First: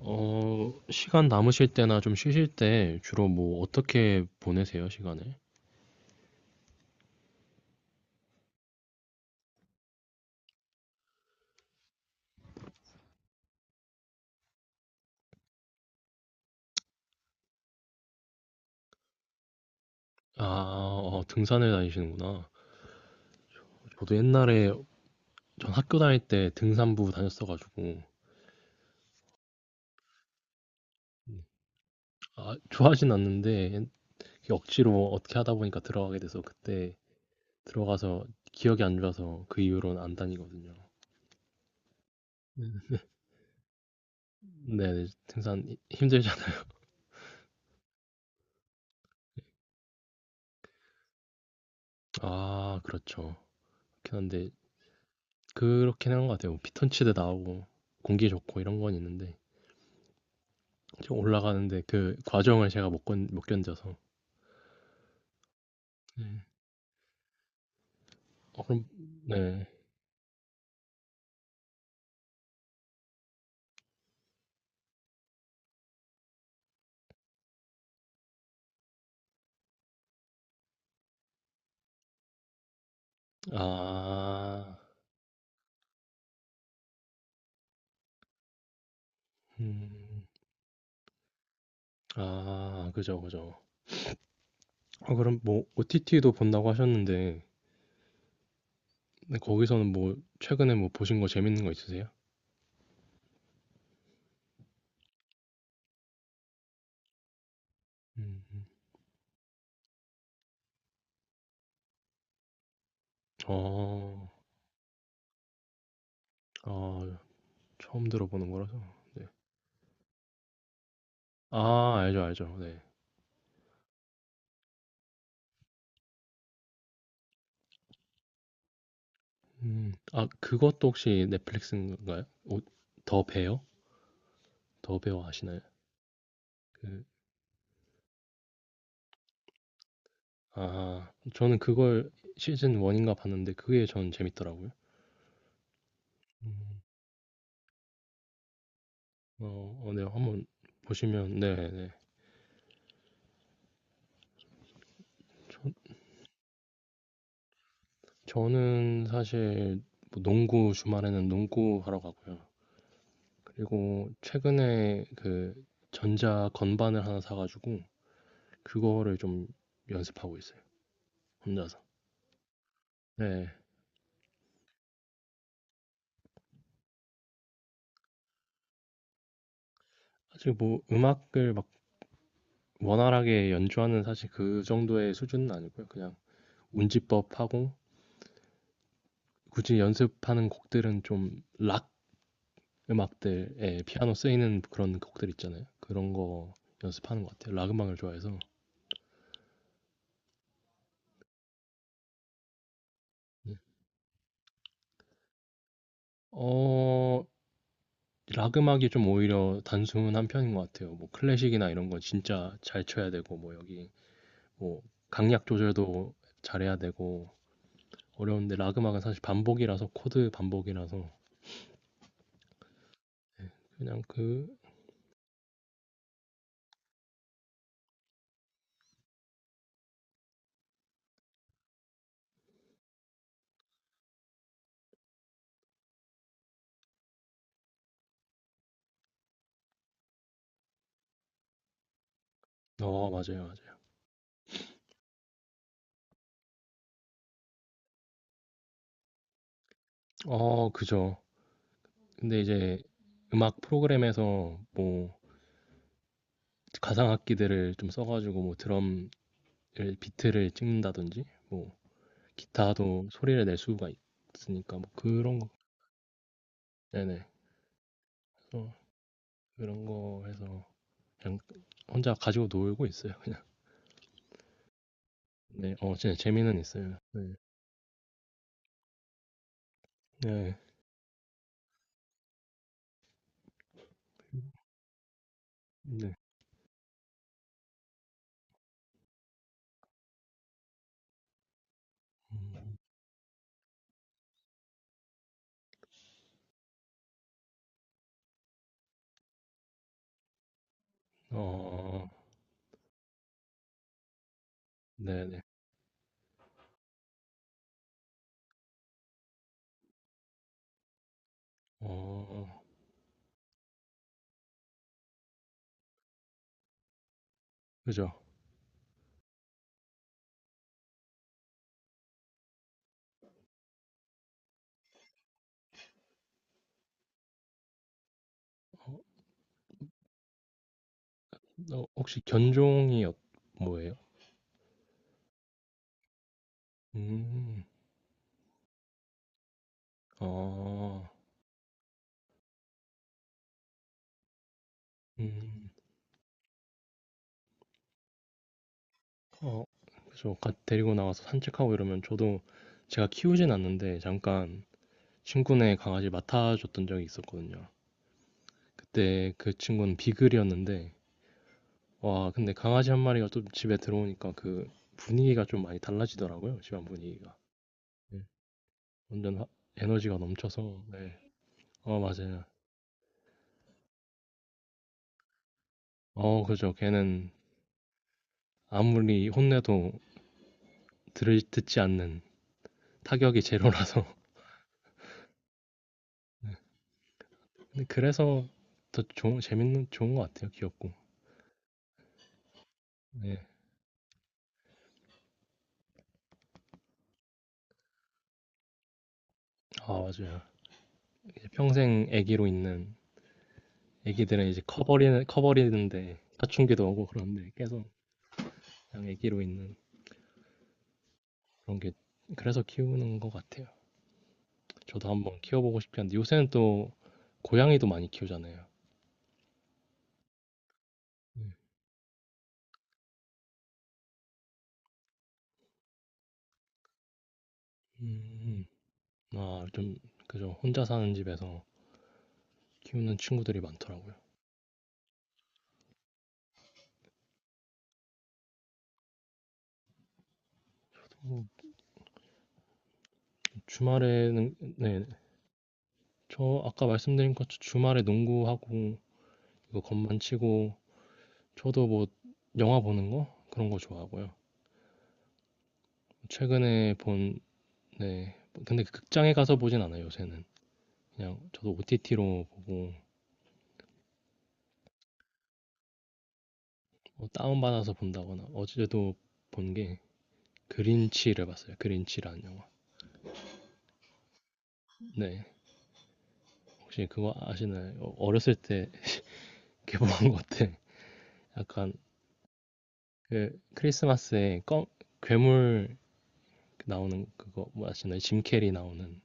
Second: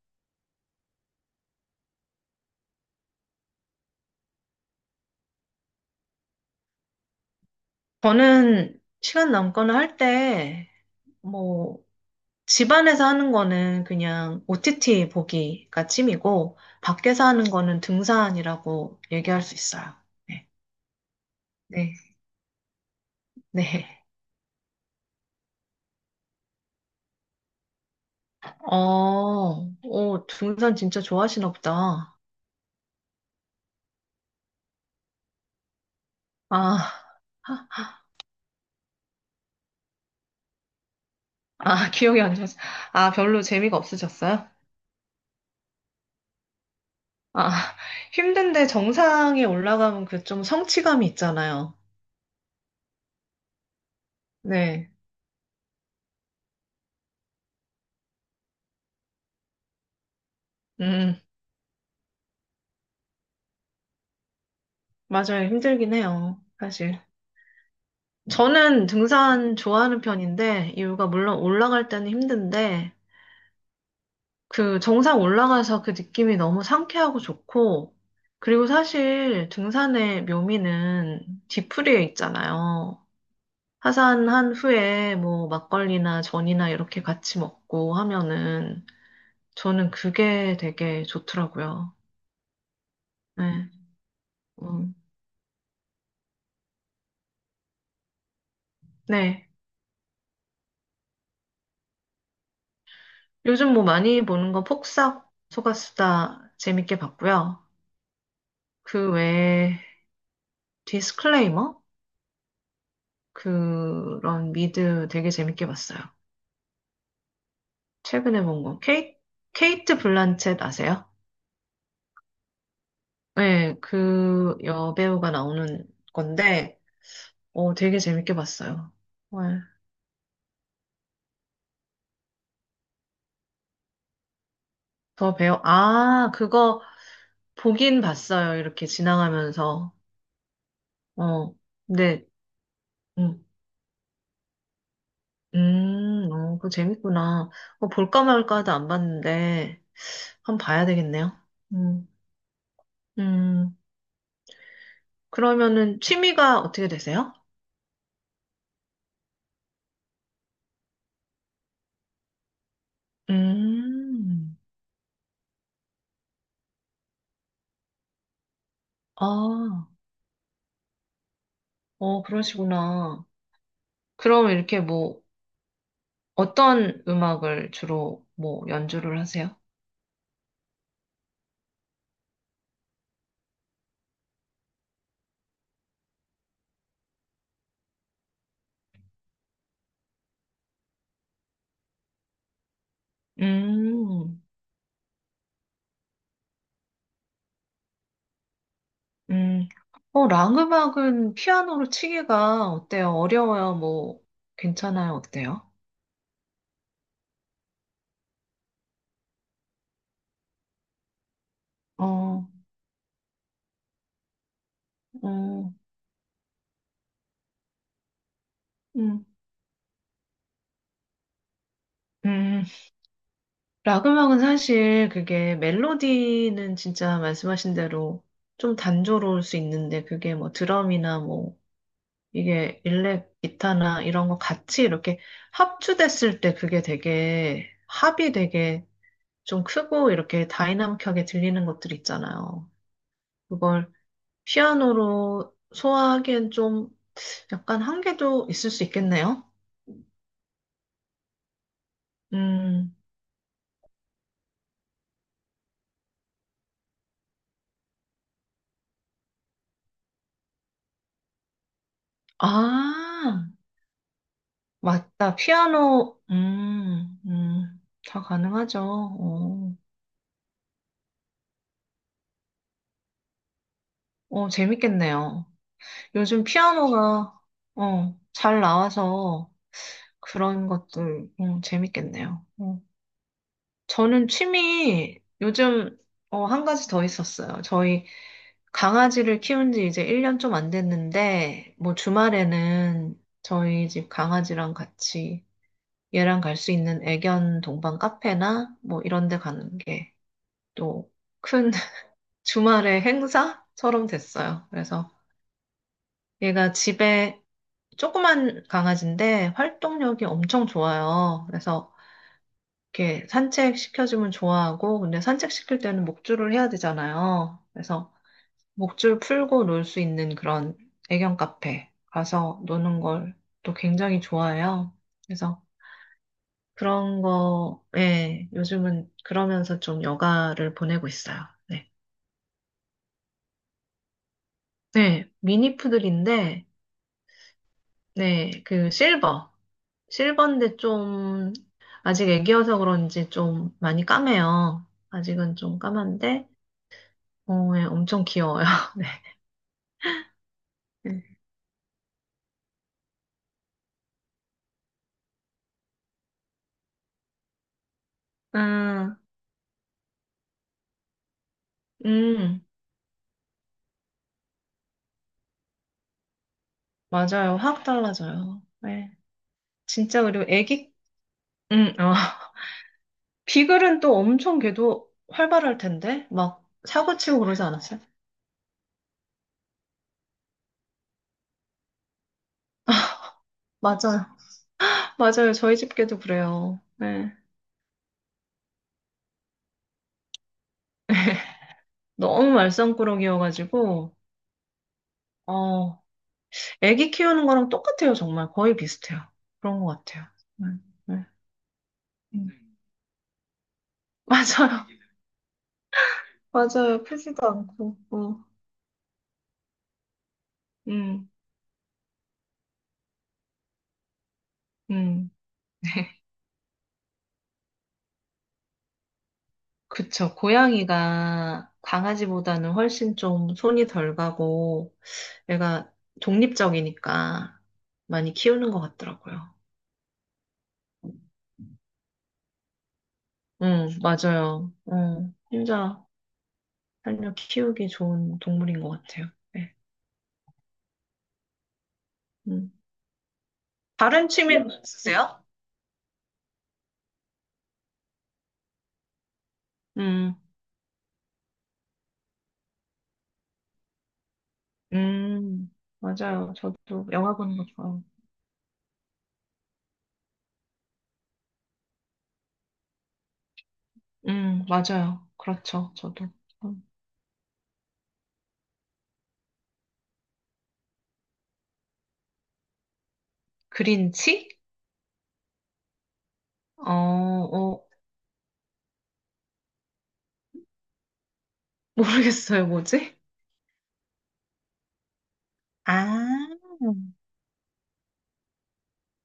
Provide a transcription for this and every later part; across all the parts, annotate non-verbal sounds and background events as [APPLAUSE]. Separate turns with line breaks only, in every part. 시간 남으실 때나 좀 쉬실 때 주로 뭐 어떻게 보내세요, 시간을?
저는 시간 남거나 할 때, 뭐, 집안에서 하는 거는 그냥 OTT 보기가 취미고, 밖에서 하는 거는 등산이라고 얘기할 수 있어요.
아,
네,
등산을
네,
다니시는구나.
네.
저도 옛날에 전 학교 다닐 때 등산부 다녔어가지고,
오, 등산 진짜 좋아하시나 보다.
아, 좋아하진 않는데, 억지로 어떻게 하다 보니까 들어가게 돼서
아,
그때 들어가서 기억이 안 좋아서 그 이후로는 안 다니거든요.
아, 기억이 안 나서. 아, 별로 재미가 없으셨어요?
네, 네, 힘들잖아요.
아, 힘든데 정상에 올라가면 그 좀 성취감이 있잖아요.
아, 그렇죠. 그렇긴 한데,
네,
그렇긴 한 것 같아요. 피톤치드 나오고, 공기 좋고 이런 건 있는데. 좀
음,
올라가는데 그 과정을 제가 못 견뎌서.
맞아요. 힘들긴 해요,
네.
사실.
어, 그럼,
저는 등산
네.
좋아하는 편인데, 이유가 물론 올라갈 때는 힘든데, 그 정상 올라가서 그 느낌이 너무 상쾌하고 좋고, 그리고 사실 등산의 묘미는 뒤풀이에 있잖아요. 하산한
아,
후에 뭐 막걸리나 전이나 이렇게 같이 먹고 하면은 저는
음,
그게 되게 좋더라고요.
아, 그죠, 그죠.
네. 음.
그럼 뭐, OTT도 본다고 하셨는데, 근데
네.
거기서는 뭐, 최근에 뭐, 보신 거 재밌는 거 있으세요?
요즘 뭐 많이 보는 건 폭삭 소가수다 재밌게 봤고요.
음, 음.
그 외에 디스클레이머?
어,
그런 미드 되게 재밌게 봤어요.
아, 아, 처음
최근에
들어보는
본
거라서.
거. 케이,
네.
케이트 블란쳇 아세요?
아, 알죠, 알죠. 네.
네, 그 여배우가 나오는 건데, 되게 재밌게 봤어요. 정
아, 그것도 혹시 넷플릭스인가요? 오, 더 베어? 더 베어
더배우
아시나요?
아, 그거
그,
보긴 봤어요. 이렇게 지나가면서.
아,
어,
저는 그걸
근데,
시즌 1인가
음,
봤는데 그게 전 재밌더라고요.
어, 그거 재밌구나. 어, 볼까 말까 하다 안
어,
봤는데,
어, 네, 한번
한번 봐야 되겠네요.
보시면 네, 네.
음, 음, 그러면은 취미가 어떻게 되세요?
저, 는 사실 뭐 농구 주말에는 농구 하러 가고요. 그리고
음,
최근에 그 전자 건반을 하나 사가지고 그거를 좀
아,
연습하고 있어요. 혼자서.
어, 그러시구나.
네.
그럼 이렇게 뭐, 어떤 음악을 주로 뭐 연주를 하세요?
사실 뭐 음악을 막 원활하게 연주하는 사실 그 정도의 수준은 아니고요. 그냥 운지법 하고 굳이 연습하는 곡들은 좀락 음악들, 에 피아노
음,
쓰이는 그런 곡들 있잖아요. 그런 거 연습하는 것 같아요. 락 음악을 좋아해서.
음, 어, 랑 음악은 피아노로 치기가 어때요?
네.
어려워요? 뭐, 괜찮아요? 어때요?
어, 락 음악이 좀 오히려 단순한 편인 것 같아요. 뭐 클래식이나 이런 건
어,
진짜 잘 쳐야 되고, 뭐 여기, 뭐 강약
어,
조절도 잘해야 되고, 어려운데 락 음악은 사실
음,
반복이라서, 코드 반복이라서,
음,
그냥
락 음악은
그,
사실 그게 멜로디는 진짜 말씀하신 대로 좀 단조로울 수 있는데 그게 뭐 드럼이나 뭐 이게 일렉 기타나 이런 거 같이 이렇게 합주됐을 때 그게 되게 합이 되게 좀 크고 이렇게 다이나믹하게 들리는 것들 있잖아요.
어, 맞아요, 맞아요.
그걸 피아노로 소화하기엔 좀 약간 한계도 있을 수 있겠네요.
어, 그죠. 근데 이제
음,
음악 프로그램에서 뭐 가상악기들을 좀 써가지고 뭐 드럼 비트를 찍는다든지 뭐 기타도 소리를
아,
낼 수가 있으니까 뭐
맞다.
그런 거
피아노,
네네
다
그래서
가능하죠. 어,
그런 거 해서 그냥 혼자 가지고 놀고 있어요 그냥
어, 재밌겠네요.
네어 진짜
요즘
재미는 있어요 네네
피아노가, 잘 나와서
네.
그런 것들, 재밌겠네요. 어. 저는 취미, 요즘,
네.
한 가지 더 있었어요. 저희 강아지를 키운 지 이제 1년 좀 안 됐는데, 뭐
음,
주말에는 저희 집 강아지랑 같이 얘랑 갈 수 있는 애견 동반 카페나 뭐 이런 데 가는 게 또 큰
어,
[LAUGHS] 주말의 행사처럼 됐어요. 그래서
네네.
얘가 집에 조그만 강아지인데 활동력이 엄청 좋아요. 그래서
어,
이렇게 산책 시켜주면 좋아하고, 근데 산책 시킬 때는 목줄을 해야 되잖아요.
그죠.
그래서 목줄 풀고 놀 수 있는 그런 애견 카페 가서 노는 걸 또 굉장히 좋아해요. 그래서 그런 거, 예,
어,
요즘은 그러면서 좀 여가를 보내고 있어요. 네.
혹시 견종이 어, 뭐예요?
네, 미니푸들인데,
음,
네, 그 실버. 실버인데
어,
좀, 아직 애기여서 그런지 좀 많이 까매요. 아직은
음,
좀 까만데, 어, 예, 엄청 귀여워요. [LAUGHS]
어, 그죠. 가, 데리고 나와서
네.
산책하고 이러면 저도 제가 키우진 않는데 잠깐 친구네 강아지를 맡아줬던 적이 있었거든요.
음,
그때 그 친구는 비글이었는데,
음,
와, 근데
음,
강아지 한 마리가 또 집에 들어오니까 그 분위기가 좀 많이 달라지더라고요. 집안 분위기가.
맞아요. 확
네.
달라져요. 네.
완전 하- 에너지가
진짜, 그리고
넘쳐서,
애기,
네. 어,
어.
맞아요.
[LAUGHS] 비글은 또 엄청 걔도 활발할 텐데,
어,
막
그죠. 걔는
사고치고 그러지 않았어요?
아무리 혼내도 듣지 않는 타격이 제로라서.
맞아요. [LAUGHS] 맞아요. 저희 집 개도 그래요. 네.
[LAUGHS] 근데 그래서 더 좋은, 재밌는, 좋은 것 같아요. 귀엽고.
너무
네.
말썽꾸러기여가지고, 어, 애기 키우는 거랑 똑같아요, 정말. 거의 비슷해요. 그런 것
아,
같아요.
맞아요.
네, 네.
이제 평생 애기로
음.
있는 애기들은 이제
맞아요.
커버리는데
[LAUGHS]
사춘기도
맞아요.
오고
크지도
그런데 계속
않고. 어.
그냥 애기로 있는
음,
그런 게 그래서 키우는 것 같아요. 저도
음.
한번 키워보고 싶긴
[LAUGHS]
한데 요새는 또 고양이도 많이 키우잖아요.
그쵸.
음,
고양이가 강아지보다는 훨씬 좀 손이 덜 가고, 얘가 독립적이니까
음,
많이 키우는 것 같더라고요.
아, 좀 그죠. 혼자 사는 집에서 키우는 친구들이 많더라고요.
맞아요. 혼자 살려 키우기 좋은 동물인 것 같아요. 네.
뭐,
음. 다른
주말에는
취미
네,
있으세요?
저 아까 말씀드린 것처럼 주말에 농구하고 이거 건반
음.
치고 저도 뭐 영화 보는 거 그런 거 좋아하고요.
음, 맞아요.
최근에
저도 영화
본
보는 거 좋아요.
네. 근데 그 극장에 가서 보진 않아요, 요새는. 그냥 저도 OTT로 보고
맞아요. 그렇죠. 저도. 음,
뭐 다운받아서 본다거나 어제도 본 게 그린치를 봤어요. 그린치라는 영화.
그린치?
네.
어,
혹시 그거
어,
아시나요? 어, 어렸을 때 [LAUGHS] 개봉한 것 같아. 약간
모르겠어요. 뭐지?
그 크리스마스에 껌, 괴물
아,
나오는 그거 뭐 아시나요? 짐 캐리 나오는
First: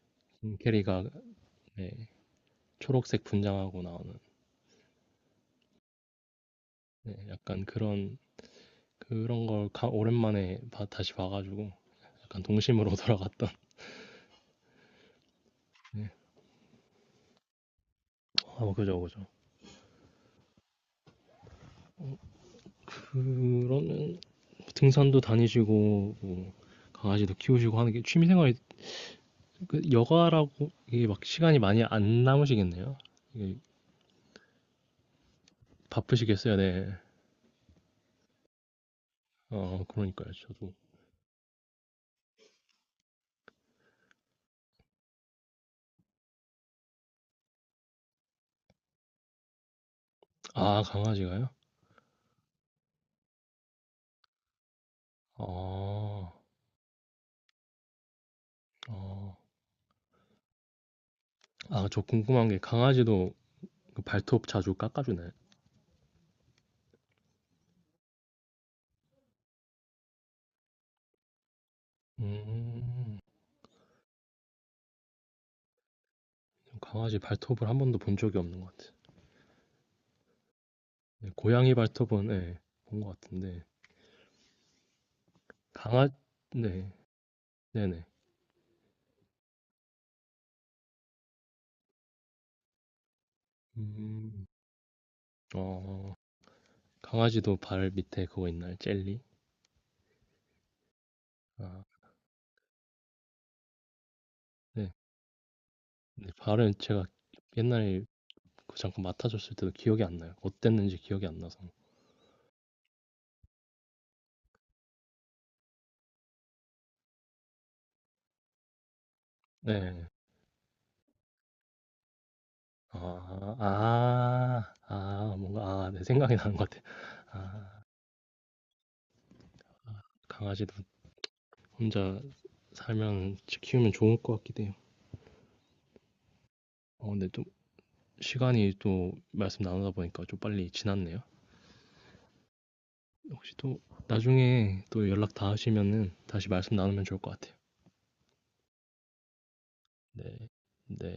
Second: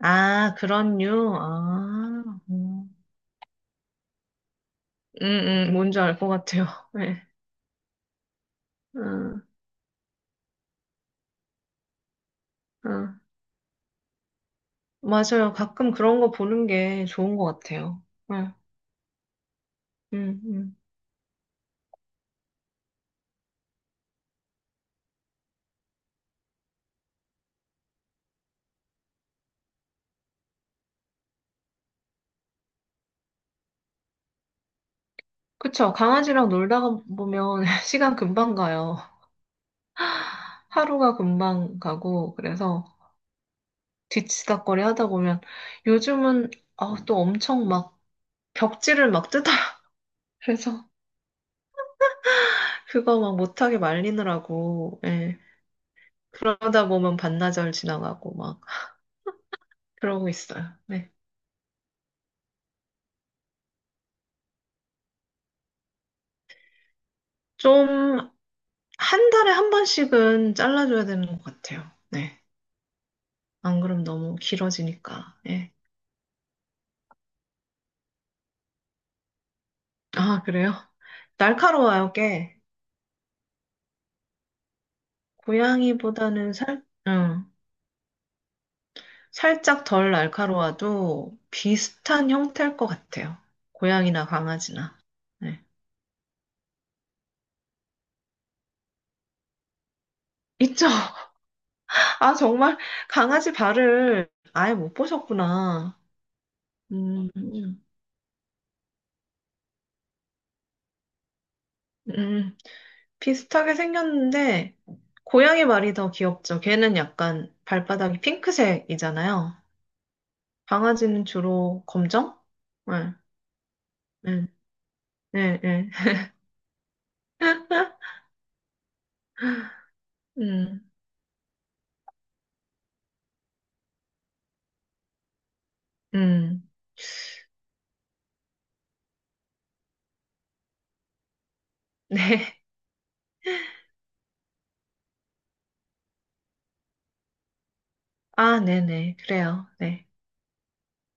아,
짐
그런
캐리가
류.
네,
아,
초록색 분장하고 나오는
음, 뭔지 알 것 같아요. [LAUGHS]
네,
네.
약간 그런
음,
그런 걸 오랜만에 다시 봐가지고 약간 동심으로
음.
[LAUGHS] 돌아갔던
맞아요. 가끔
네,
그런 거 보는 게 좋은 것 같아요. 네.
아, 뭐 그죠, 그죠.
음, 음.
그러면 등산도 다니시고 뭐 강아지도 키우시고 하는 게 취미생활이 그 여가라고 이게 막 시간이 많이 안 남으시겠네요. 이게
그쵸. 강아지랑
바쁘시겠어요, 네.
놀다가 보면 [LAUGHS] 시간 금방 가요.
어, 그러니까요, 저도.
하루가 금방 가고, 그래서. 뒤치다꺼리 하다 보면 요즘은 아, 또 엄청 막 벽지를 막 뜯어요. [LAUGHS]
아,
그래서
강아지가요?
그거 막 못하게 말리느라고 예.
아,
그러다 보면 반나절 지나가고 막
어.
그러고 있어요. 네.
아, 저 궁금한 게 강아지도 그 발톱 자주 깎아주나요?
좀 한 달에 한 번씩은 잘라줘야 되는 것 같아요. 네.
음,
안 그럼 너무 길어지니까. 예.
강아지 발톱을 한 번도 본 적이 없는 것 같아요.
아, 그래요?
네, 고양이
날카로워요,
발톱은 네,
꽤.
본 것 같은데 강아,
고양이보다는 살,
네,
응.
네네.
살짝 덜 날카로워도 비슷한 형태일 것 같아요. 고양이나
음.
강아지나. 네.
어, 강아지도 발 밑에 그거 있나요? 젤리?
있죠? [LAUGHS]
아,
아, 정말 강아지 발을 아예
네.
못 보셨구나.
근데 발은 제가
음, 음,
옛날에 그 잠깐 맡아줬을 때도 기억이 안 나요. 어땠는지 기억이 안 나서.
음. 비슷하게 생겼는데, 고양이 발이 더 귀엽죠. 걔는 약간 발바닥이 핑크색이잖아요.
네.
강아지는 주로 검정? 네,
아,
네,
아, 아,
네,
뭔가, 아,
네.
내 생각이 나는 것 같아요. 아, 강아지도
음,
혼자 살면, 키우면 좋을 것 같기도 해요.
음.
어, 근데 또, 시간이 또, 말씀 나누다 보니까 좀 빨리 지났네요.
네.
혹시 또, 나중에 또 연락 다 하시면은, 다시 말씀 나누면 좋을 것 같아요.
아, 네네. 그래요. 네.
네. 네.